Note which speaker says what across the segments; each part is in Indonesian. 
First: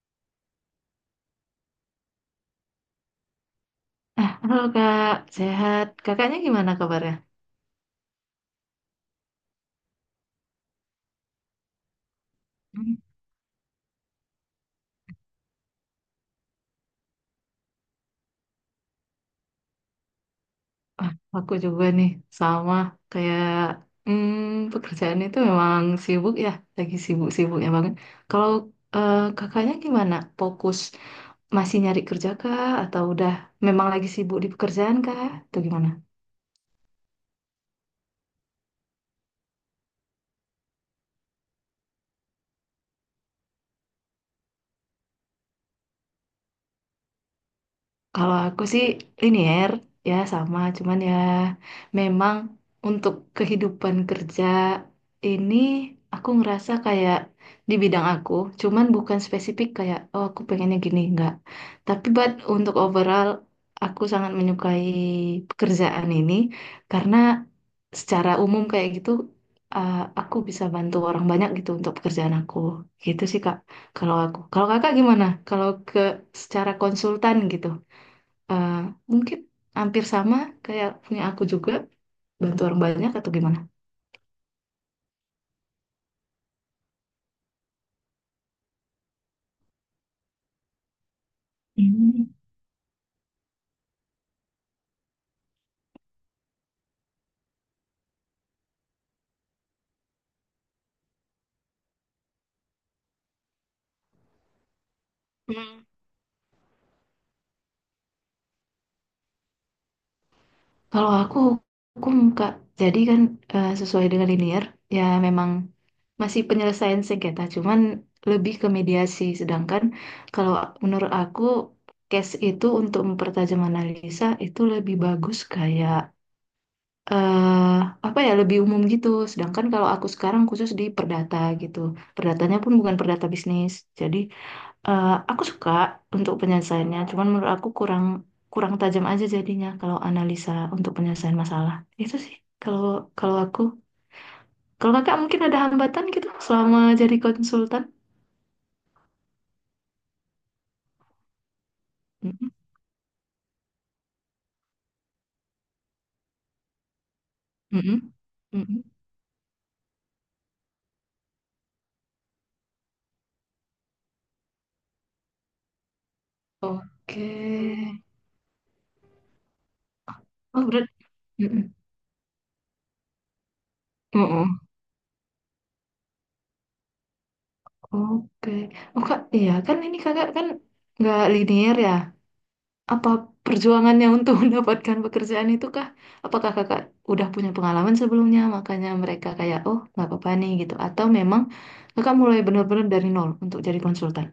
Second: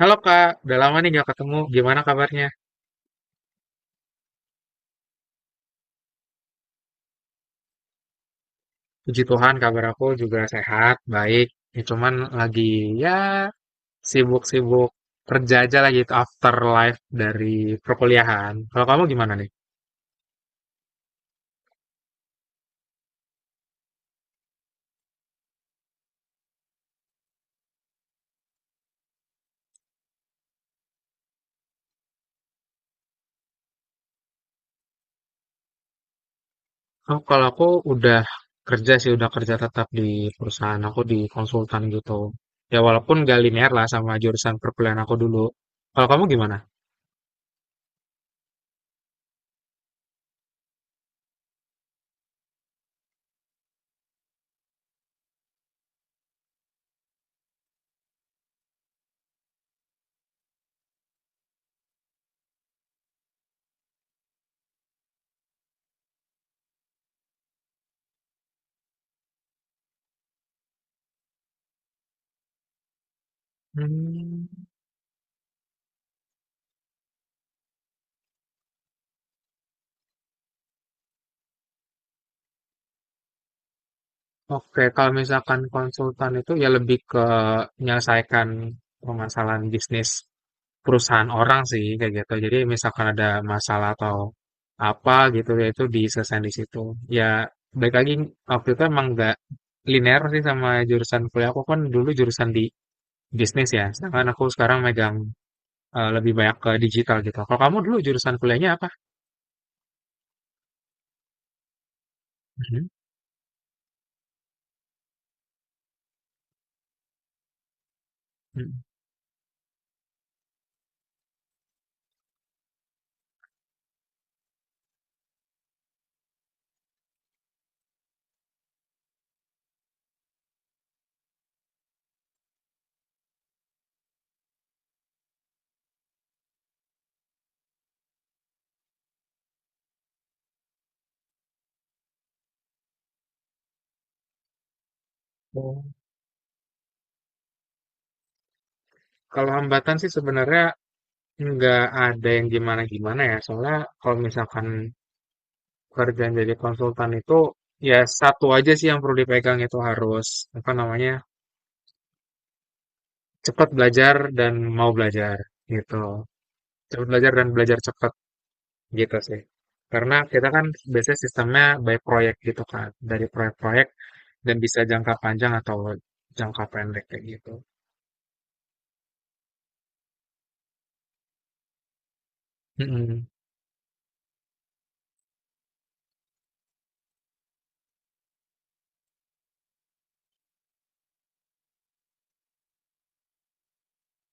Speaker 1: Halo Kak, udah lama nih gak ketemu. Gimana kabarnya?
Speaker 2: Halo Kak, sehat. Kakaknya gimana kabarnya?
Speaker 1: Puji Tuhan, kabar aku juga sehat, baik. Ya, cuman lagi
Speaker 2: Hmm.
Speaker 1: ya sibuk-sibuk kerja aja lagi itu afterlife dari perkuliahan. Kalau kamu gimana nih?
Speaker 2: Ah, aku juga nih, sama kayak pekerjaan itu memang sibuk ya, lagi sibuk-sibuknya banget. Kalau kakaknya gimana? Fokus masih nyari kerja kah? Atau udah memang lagi sibuk di pekerjaan kah? Atau gimana?
Speaker 1: Oh, kalau aku udah kerja sih, udah kerja tetap di perusahaan aku di konsultan gitu. Ya walaupun gak linear lah sama jurusan perkuliahan aku dulu. Kalau kamu gimana?
Speaker 2: Kalau aku sih linier ya sama, cuman ya memang untuk kehidupan kerja ini aku ngerasa kayak di bidang aku, cuman bukan spesifik kayak oh aku pengennya gini enggak. Tapi buat untuk overall aku sangat menyukai pekerjaan ini karena secara umum kayak gitu uh, aku bisa bantu orang banyak gitu untuk pekerjaan aku. Gitu sih Kak. Kalau aku.
Speaker 1: Hmm.
Speaker 2: Kalau Kakak gimana? Kalau ke secara konsultan gitu eh, mungkin hampir sama kayak punya aku juga bantu orang banyak atau gimana?
Speaker 1: Oke, kalau misalkan konsultan itu ya lebih ke menyelesaikan permasalahan bisnis perusahaan orang sih kayak
Speaker 2: Hmm.
Speaker 1: gitu. Jadi misalkan ada masalah atau apa gitu ya itu diselesaikan di situ. Ya balik lagi waktu itu emang nggak linear sih sama jurusan kuliah. Aku kan dulu jurusan di bisnis ya. Sedangkan aku sekarang megang
Speaker 2: Hmm.
Speaker 1: lebih banyak ke digital gitu. Kalau kamu dulu jurusan kuliahnya apa?
Speaker 2: Kalau aku hukum Kak,
Speaker 1: Mhm.
Speaker 2: jadi kan sesuai dengan linear ya memang masih penyelesaian sengketa, cuman lebih ke
Speaker 1: Mhm.
Speaker 2: mediasi. Sedangkan kalau menurut aku case itu untuk mempertajam analisa itu lebih bagus kayak eh apa ya lebih umum gitu. Sedangkan kalau aku sekarang khusus di perdata gitu, perdatanya pun bukan perdata bisnis, jadi aku suka untuk penyelesaiannya, cuman menurut aku kurang kurang tajam aja jadinya kalau analisa untuk penyelesaian masalah. Itu sih kalau kalau aku. Kalau kakak mungkin ada
Speaker 1: Oh,
Speaker 2: hambatan gitu selama jadi konsultan.
Speaker 1: kalau hambatan sih sebenarnya nggak ada yang
Speaker 2: Mm-mm,
Speaker 1: gimana-gimana ya. Soalnya kalau misalkan kerjaan jadi konsultan itu ya
Speaker 2: mm-mm,
Speaker 1: satu aja
Speaker 2: mm-mm.
Speaker 1: sih yang perlu dipegang itu harus apa namanya cepat belajar dan mau belajar gitu. Cepat
Speaker 2: Oke.
Speaker 1: belajar dan belajar cepat gitu sih. Karena kita
Speaker 2: Oh,
Speaker 1: kan
Speaker 2: berat.
Speaker 1: biasanya sistemnya
Speaker 2: Mm-mm.
Speaker 1: by proyek gitu kan, dari proyek-proyek dan
Speaker 2: Mm-mm.
Speaker 1: bisa jangka panjang atau jangka pendek kayak gitu.
Speaker 2: Oke. Oh kak, iya kan ini kakak kan nggak linear ya. Apa
Speaker 1: Mm-mm.
Speaker 2: perjuangannya untuk mendapatkan pekerjaan itu kah? Apakah kakak udah punya pengalaman sebelumnya, makanya mereka kayak, oh nggak apa-apa nih gitu. Atau memang kakak mulai benar-benar dari nol untuk jadi konsultan?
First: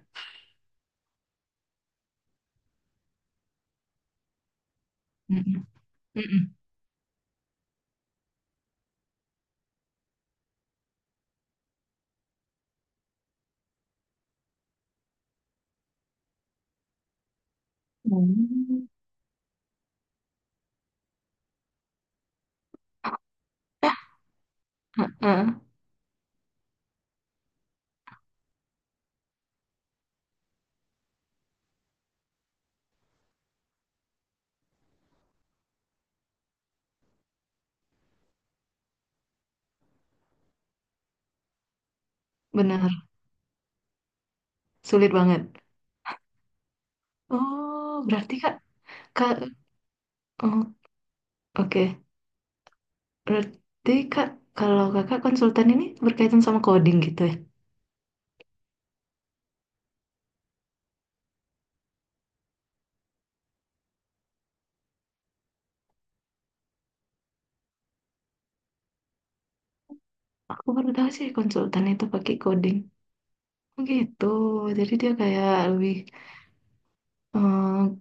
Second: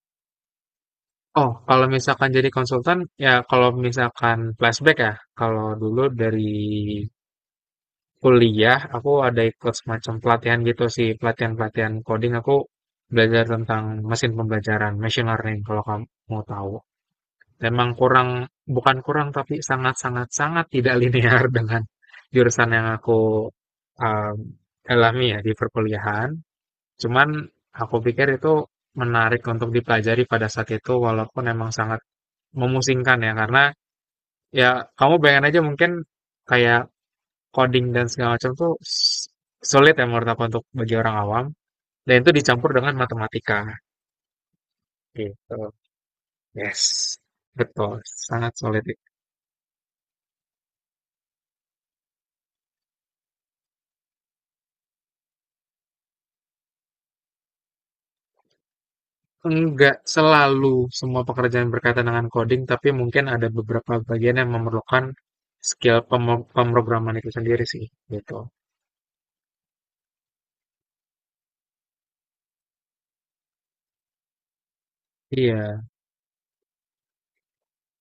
Speaker 1: Oh, kalau misalkan jadi konsultan, ya kalau misalkan flashback ya, kalau
Speaker 2: Mm-mm.
Speaker 1: dulu dari
Speaker 2: Mm-mm.
Speaker 1: kuliah aku ada ikut semacam pelatihan gitu sih, pelatihan-pelatihan coding aku belajar tentang mesin pembelajaran, machine learning kalau kamu mau tahu. Memang kurang,
Speaker 2: Hmm.
Speaker 1: bukan kurang, tapi sangat sangat sangat tidak linear dengan jurusan yang aku, mmm, alami ya
Speaker 2: Heeh,
Speaker 1: di perkuliahan. Cuman aku pikir itu menarik untuk dipelajari pada saat itu walaupun memang sangat memusingkan ya, karena ya kamu bayangin aja mungkin kayak coding dan segala macam tuh sulit ya menurut aku untuk bagi orang awam dan itu dicampur
Speaker 2: benar,
Speaker 1: dengan matematika
Speaker 2: sulit banget.
Speaker 1: gitu. Yes, betul,
Speaker 2: Oh, berarti
Speaker 1: sangat
Speaker 2: kak,
Speaker 1: sulit.
Speaker 2: kak, oh, oke. Berarti kak, kalau kakak konsultan ini berkaitan sama coding gitu ya?
Speaker 1: Enggak selalu semua pekerjaan berkaitan dengan coding, tapi mungkin ada beberapa bagian yang memerlukan skill pemrograman itu sendiri sih, gitu.
Speaker 2: Aku baru tahu sih konsultan itu pakai coding. Oh gitu, jadi dia kayak
Speaker 1: Iya,
Speaker 2: lebih. Hmm.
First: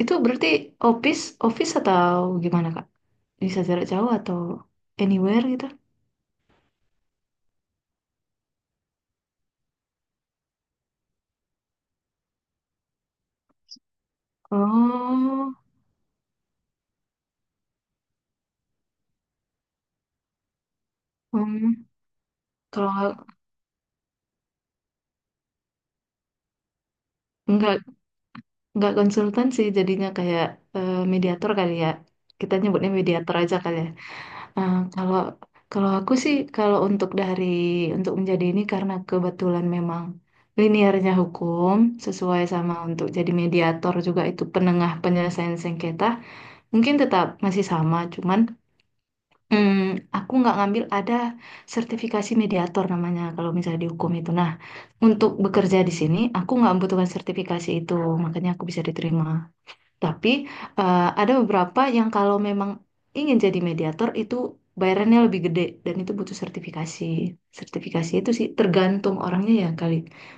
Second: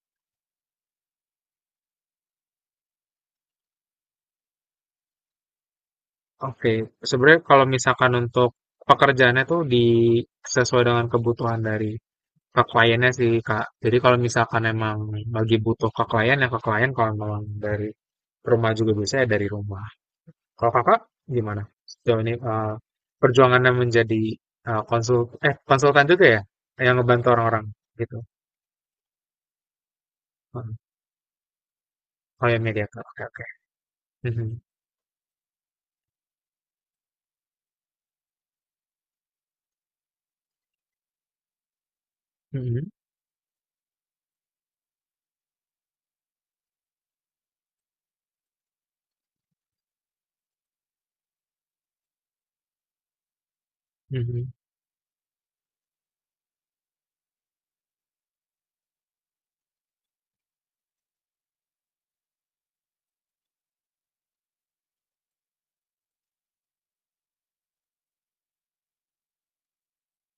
Speaker 2: Itu berarti office atau gimana Kak? Bisa jarak jauh atau anywhere gitu?
Speaker 1: oke. Sebenarnya kalau misalkan untuk pekerjaannya tuh di sesuai dengan kebutuhan dari ke kliennya sih, Kak. Jadi kalau misalkan emang
Speaker 2: Oh,
Speaker 1: lagi butuh ke klien, ya ke klien. Kalau memang dari rumah juga bisa, ya dari rumah. Kalau kakak gimana
Speaker 2: hmm.
Speaker 1: sejauh ini
Speaker 2: Kalau
Speaker 1: perjuangannya menjadi eh, konsul konsultan juga ya yang ngebantu orang-orang
Speaker 2: nggak
Speaker 1: gitu.
Speaker 2: nggak konsultan sih jadinya kayak
Speaker 1: Heeh.
Speaker 2: mediator kali ya.
Speaker 1: Oh
Speaker 2: Kita
Speaker 1: ya,
Speaker 2: nyebutnya
Speaker 1: mediator. Oke,
Speaker 2: mediator
Speaker 1: oke.
Speaker 2: aja kali ya.
Speaker 1: Mhm.
Speaker 2: Kalau kalau aku sih kalau untuk dari untuk menjadi ini karena kebetulan memang linearnya hukum sesuai sama
Speaker 1: Mhm.
Speaker 2: untuk jadi mediator juga itu penengah penyelesaian sengketa mungkin tetap masih sama cuman Hmm, aku nggak ngambil ada sertifikasi mediator namanya kalau misalnya di hukum itu. Nah,
Speaker 1: Mhm.
Speaker 2: untuk bekerja di sini aku nggak membutuhkan sertifikasi itu, makanya aku bisa diterima. Tapi ada beberapa yang kalau memang ingin jadi mediator itu bayarannya lebih gede dan itu butuh sertifikasi. Sertifikasi itu sih tergantung orangnya ya kali.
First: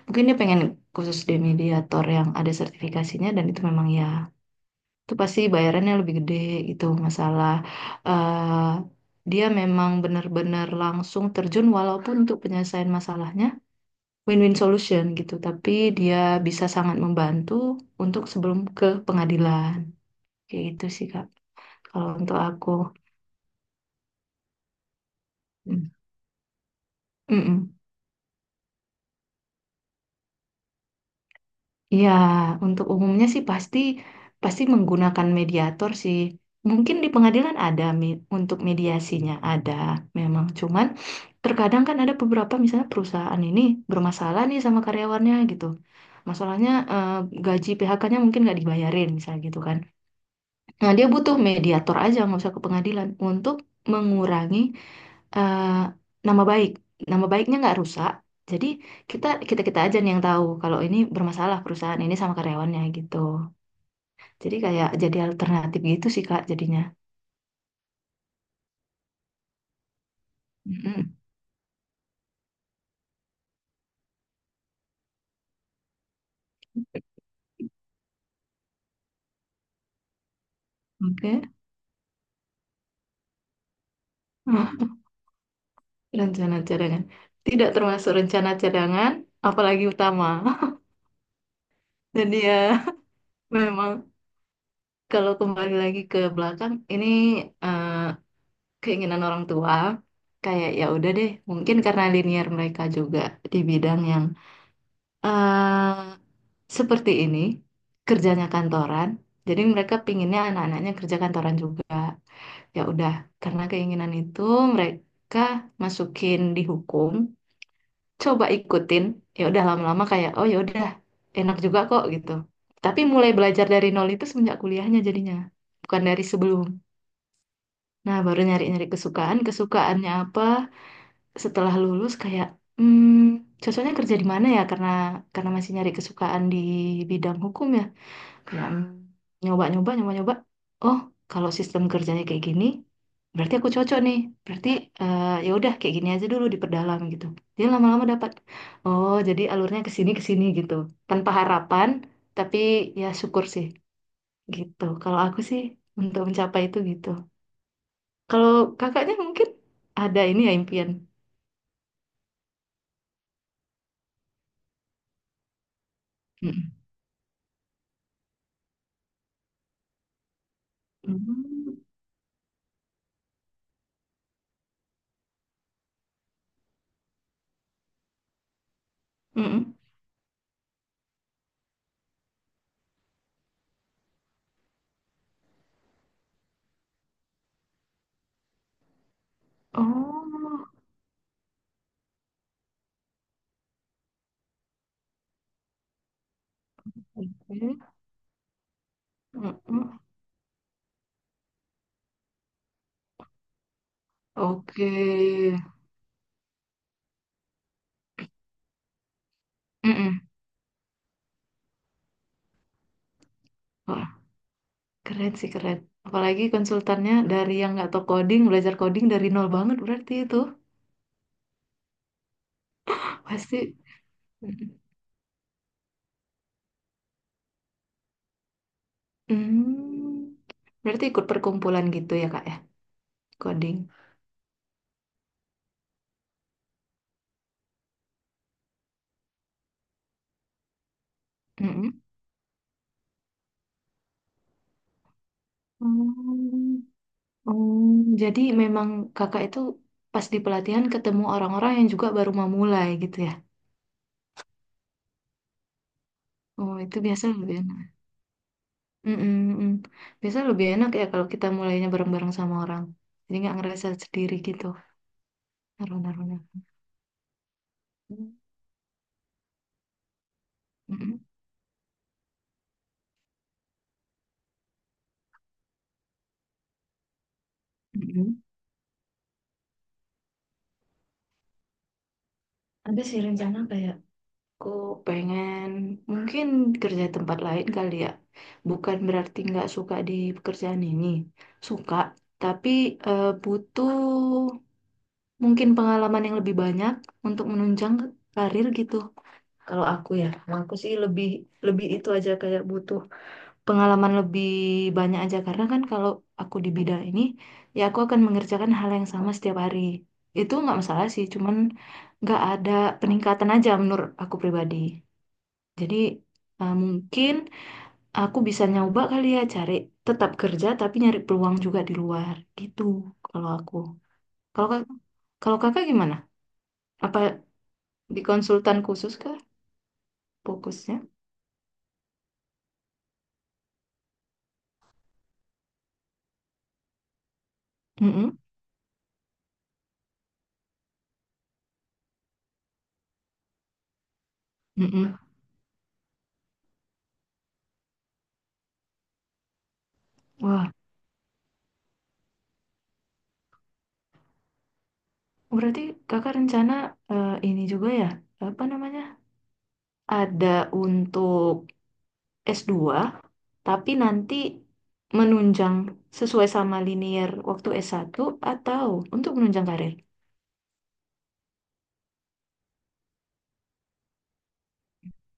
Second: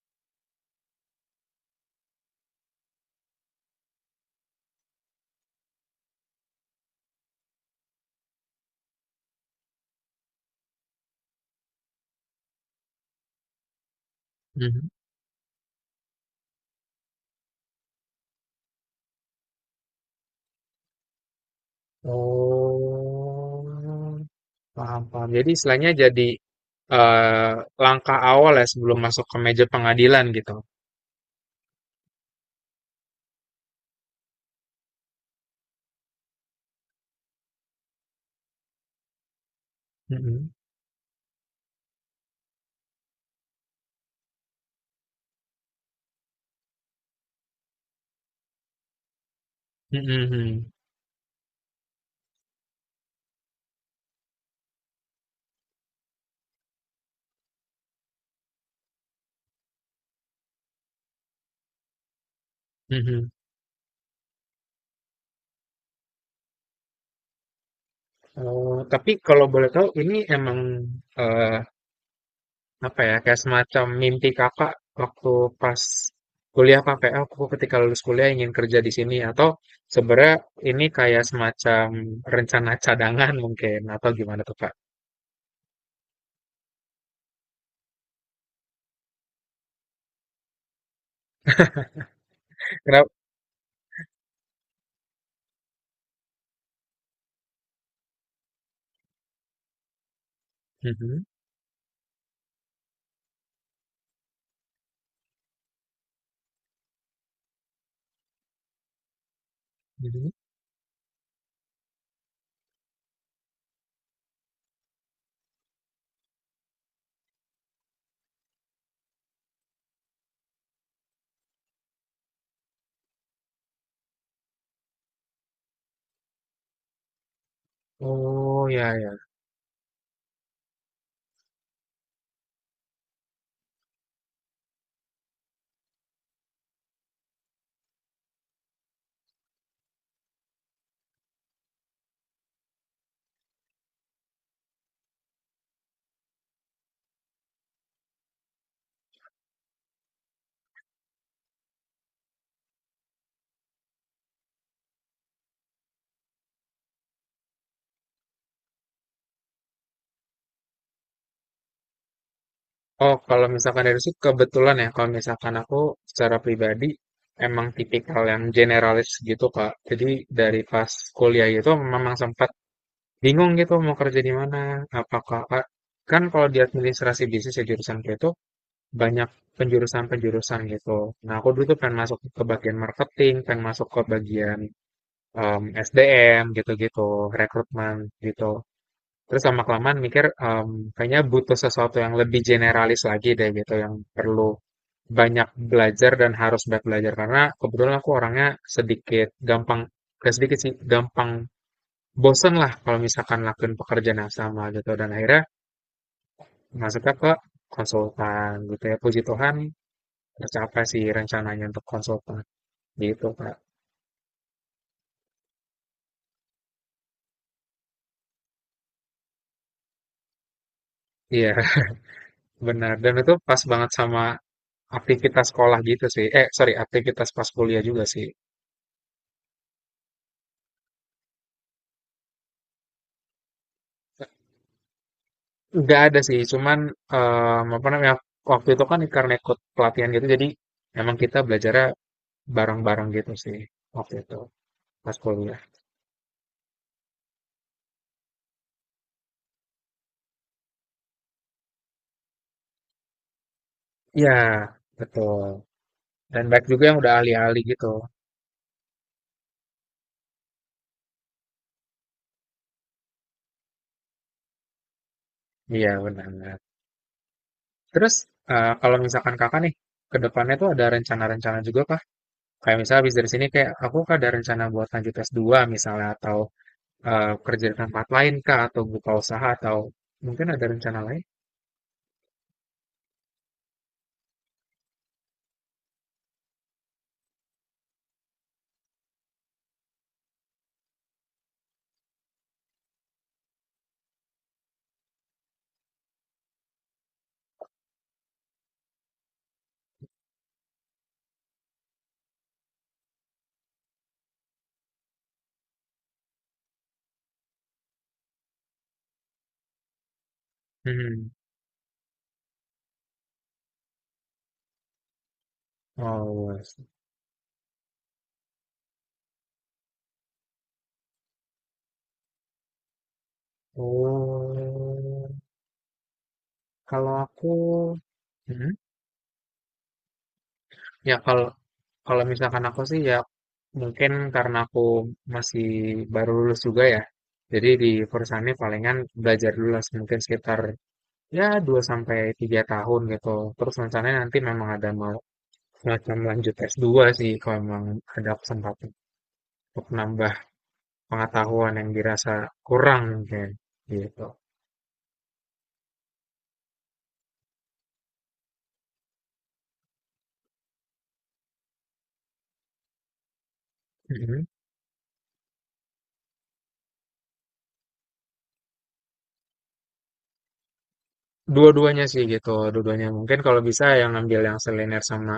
Speaker 2: Mungkin dia pengen khusus di mediator yang ada sertifikasinya dan itu memang ya itu pasti bayarannya lebih gede gitu masalah eh dia memang benar-benar langsung terjun walaupun untuk penyelesaian masalahnya win-win
Speaker 1: Mhm.
Speaker 2: solution gitu tapi dia bisa sangat membantu untuk sebelum ke pengadilan kayak gitu sih Kak kalau untuk aku.
Speaker 1: Oh, paham paham. Jadi istilahnya
Speaker 2: Mm.
Speaker 1: jadi eh,
Speaker 2: Mm-mm.
Speaker 1: langkah awal ya sebelum masuk ke meja pengadilan gitu.
Speaker 2: Ya, untuk umumnya sih pasti pasti menggunakan mediator sih. Mungkin di pengadilan ada untuk mediasinya ada memang.
Speaker 1: Mhm.
Speaker 2: Cuman terkadang kan ada beberapa misalnya perusahaan ini bermasalah nih sama karyawannya gitu. Masalahnya gaji PHK-nya mungkin nggak dibayarin misalnya gitu kan.
Speaker 1: Mhm.
Speaker 2: Nah, dia butuh mediator aja, nggak usah ke pengadilan, untuk mengurangi eh, nama baik. Nama baiknya nggak rusak. Jadi kita kita kita aja nih yang tahu kalau ini bermasalah perusahaan ini sama karyawannya
Speaker 1: Mhm.
Speaker 2: gitu.
Speaker 1: Mhm.
Speaker 2: Jadi kayak jadi alternatif gitu sih Kak jadinya.
Speaker 1: Oh tapi kalau boleh tahu, ini emang
Speaker 2: Mm-mm.
Speaker 1: eh, apa ya, kayak semacam mimpi kakak waktu pas kuliah, kakak kayak, "Ah, aku ketika lulus kuliah ingin kerja di sini," atau sebenarnya ini kayak
Speaker 2: Oke.
Speaker 1: semacam rencana cadangan, mungkin, atau gimana tuh kak?
Speaker 2: Ah, rencana cadangan. Tidak termasuk rencana cadangan, apalagi utama. Jadi ya
Speaker 1: Kenapa?
Speaker 2: memang kalau kembali lagi ke belakang ini eh, keinginan orang tua kayak ya udah
Speaker 1: Mhm,
Speaker 2: deh mungkin karena linear mereka juga di bidang yang eh seperti ini kerjanya kantoran jadi mereka
Speaker 1: mhm.
Speaker 2: pinginnya anak-anaknya kerja kantoran juga ya udah karena keinginan itu mereka masukin di hukum coba ikutin ya udah lama-lama kayak oh ya udah enak juga kok gitu tapi mulai belajar dari nol itu semenjak kuliahnya jadinya bukan dari sebelum nah baru
Speaker 1: Oh
Speaker 2: nyari-nyari
Speaker 1: ya ya.
Speaker 2: kesukaan kesukaannya apa setelah lulus kayak hmm, cocoknya kerja di mana ya karena masih nyari kesukaan di bidang hukum ya kayak nyoba-nyoba oh kalau sistem kerjanya kayak gini berarti aku cocok nih berarti ya udah kayak gini aja dulu diperdalam gitu dia lama-lama dapat oh jadi alurnya ke sini gitu tanpa harapan tapi ya syukur sih gitu kalau aku sih untuk mencapai itu gitu kalau kakaknya mungkin ada ini ya impian.
Speaker 1: Oh, kalau misalkan dari situ kebetulan ya, kalau misalkan aku secara
Speaker 2: Mm.
Speaker 1: pribadi emang tipikal yang generalis gitu kak. Jadi dari pas kuliah itu
Speaker 2: Hmm.
Speaker 1: memang sempat bingung gitu mau kerja di mana. Apa kakak, kan kalau di administrasi bisnis ya jurusanku itu banyak
Speaker 2: Mm-mm.
Speaker 1: penjurusan-penjurusan gitu. Nah, aku dulu tuh pengen masuk ke bagian marketing, pengen masuk ke bagian SDM gitu-gitu, rekrutmen gitu. Terus lama kelamaan mikir,
Speaker 2: Oh,
Speaker 1: kayaknya butuh sesuatu yang lebih generalis lagi deh gitu, yang perlu banyak belajar dan harus banyak belajar karena
Speaker 2: oke.
Speaker 1: kebetulan aku orangnya sedikit gampang,
Speaker 2: Mm-mm.
Speaker 1: gak sedikit sih, gampang bosen lah kalau misalkan lakuin pekerjaan yang sama
Speaker 2: Oke.
Speaker 1: gitu, dan akhirnya masuknya ke konsultan gitu, ya Puji Tuhan
Speaker 2: Mm-mm.
Speaker 1: tercapai sih rencananya untuk konsultan gitu Kak.
Speaker 2: Wah, keren sih keren. Apalagi konsultannya dari yang nggak tahu coding, belajar coding dari nol banget berarti itu.
Speaker 1: Iya, benar, dan itu pas
Speaker 2: Pasti.
Speaker 1: banget sama
Speaker 2: Mm-mm.
Speaker 1: aktivitas sekolah gitu sih, eh sorry, aktivitas pas kuliah juga sih.
Speaker 2: Hmm. Berarti ikut perkumpulan gitu ya, Kak ya, coding.
Speaker 1: Nggak ada sih, cuman apa namanya, waktu itu kan karena ikut pelatihan gitu, jadi emang kita belajarnya
Speaker 2: Mm-mm.
Speaker 1: bareng-bareng gitu sih waktu itu pas kuliah.
Speaker 2: Hmm. Hmm. Jadi memang kakak itu pas di pelatihan ketemu orang-orang yang juga baru memulai gitu ya.
Speaker 1: Ya betul, dan baik
Speaker 2: Oh,
Speaker 1: juga
Speaker 2: itu
Speaker 1: yang udah
Speaker 2: biasa lebih
Speaker 1: ahli-ahli
Speaker 2: enak.
Speaker 1: gitu.
Speaker 2: Mm-mm, mm. Biasanya lebih enak ya kalau kita mulainya bareng-bareng sama orang. Jadi nggak ngerasa sendiri gitu,
Speaker 1: Iya
Speaker 2: naruh-naruhnya.
Speaker 1: benar. Terus
Speaker 2: Hmm.
Speaker 1: kalau misalkan kakak nih ke depannya tuh ada
Speaker 2: Mm-mm,
Speaker 1: rencana-rencana juga kah? Kayak misalnya habis dari sini kayak aku kah, ada rencana buat lanjut S2 misalnya, atau kerja di tempat lain
Speaker 2: mm-mm.
Speaker 1: kah, atau buka usaha, atau mungkin ada rencana lain?
Speaker 2: Ada sih rencana kayak aku pengen mungkin kerja di tempat lain kali ya. Bukan berarti nggak suka di pekerjaan ini. Suka, tapi butuh mungkin pengalaman yang lebih banyak untuk menunjang karir gitu. Kalau aku ya, kalau aku sih lebih lebih itu aja kayak butuh pengalaman lebih banyak aja karena kan kalau aku di bidang ini ya aku akan mengerjakan hal yang sama setiap hari itu nggak masalah sih
Speaker 1: Hmm.
Speaker 2: cuman nggak ada peningkatan aja menurut aku pribadi jadi
Speaker 1: Oh,
Speaker 2: mungkin aku bisa nyoba kali ya cari tetap kerja tapi nyari peluang juga di luar gitu kalau aku
Speaker 1: dua.
Speaker 2: kalau
Speaker 1: Oh.
Speaker 2: kalau kakak gimana
Speaker 1: Kalau
Speaker 2: apa
Speaker 1: aku,
Speaker 2: di
Speaker 1: mhm,
Speaker 2: konsultan khusus kah fokusnya.
Speaker 1: ya kalau kalau misalkan aku sih ya mungkin karena aku masih baru lulus juga ya. Jadi di
Speaker 2: Mm-mm,
Speaker 1: perusahaan ini palingan belajar dulu lah mungkin sekitar ya 2 sampai 3 tahun gitu. Terus rencananya nanti memang ada mau
Speaker 2: mm-mm.
Speaker 1: semacam lanjut S2 sih kalau memang ada kesempatan untuk nambah
Speaker 2: Wah,
Speaker 1: pengetahuan yang dirasa kurang mungkin gitu.
Speaker 2: berarti kakak rencana ini juga ya, apa namanya, ada untuk S2, tapi nanti
Speaker 1: Mhm.
Speaker 2: menunjang sesuai sama linear waktu S1 atau untuk menunjang karir.
Speaker 1: Dua-duanya sih gitu, dua-duanya mungkin kalau bisa yang ambil yang seliner sama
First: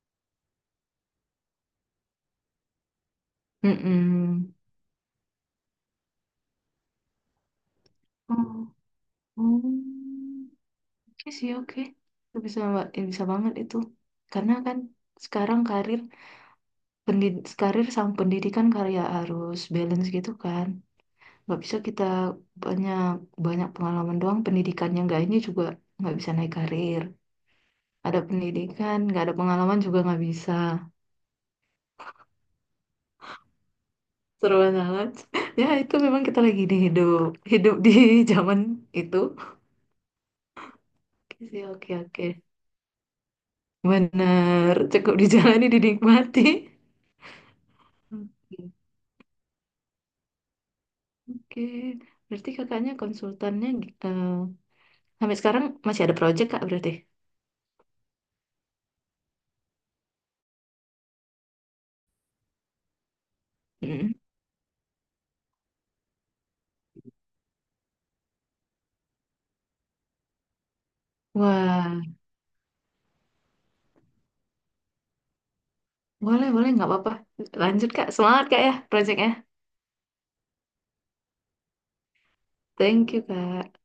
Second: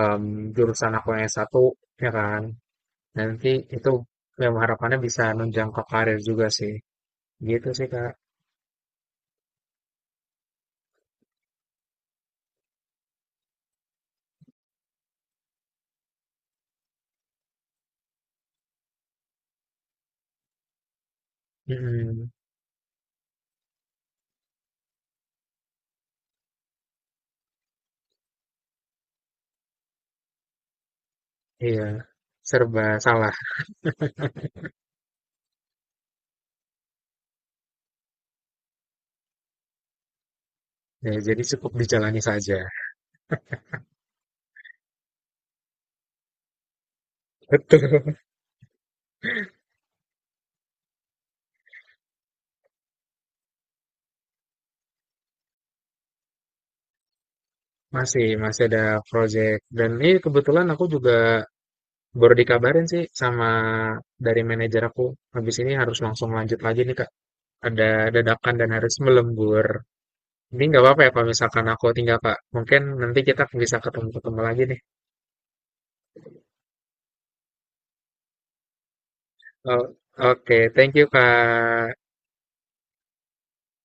Speaker 1: em, jurusan aku yang S1 ya kan. Nanti itu yang
Speaker 2: Mm-mm.
Speaker 1: harapannya bisa nunjang ke karir juga sih. Gitu sih Kak.
Speaker 2: Oh, oh. Oke sih, oke. Itu bisa, mbak, bisa banget itu. Karena kan sekarang karir karir sama pendidikan karya harus balance gitu kan. Nggak bisa kita
Speaker 1: Mhm.
Speaker 2: banyak banyak pengalaman doang pendidikannya nggak ini juga nggak bisa naik karir. Ada pendidikan, nggak ada pengalaman juga nggak bisa.
Speaker 1: Iya, serba salah.
Speaker 2: Seru banget. Ya, itu memang kita lagi hidup di zaman itu.
Speaker 1: Ya, jadi
Speaker 2: Oke sih,
Speaker 1: cukup
Speaker 2: oke,
Speaker 1: dijalani
Speaker 2: oke.
Speaker 1: saja.
Speaker 2: Benar, cukup dijalani, dinikmati.
Speaker 1: Betul.
Speaker 2: Oke, oke. Berarti kakaknya konsultannya eh, sampai sekarang masih ada project, Kak, berarti?
Speaker 1: Masih ada project. Dan ini kebetulan aku juga baru dikabarin sih sama
Speaker 2: Mm.
Speaker 1: dari manajer aku. Habis ini harus langsung lanjut lagi nih Kak. Ada dadakan dan harus melembur. Ini nggak apa-apa ya kalau misalkan aku
Speaker 2: Wah,
Speaker 1: tinggal Kak. Mungkin nanti kita bisa ketemu-ketemu lagi nih.
Speaker 2: boleh, boleh, nggak apa-apa. Lanjut, Kak. Semangat, Kak, ya, projectnya.
Speaker 1: Oh, oke, thank you Kak.
Speaker 2: Thank you, Kak.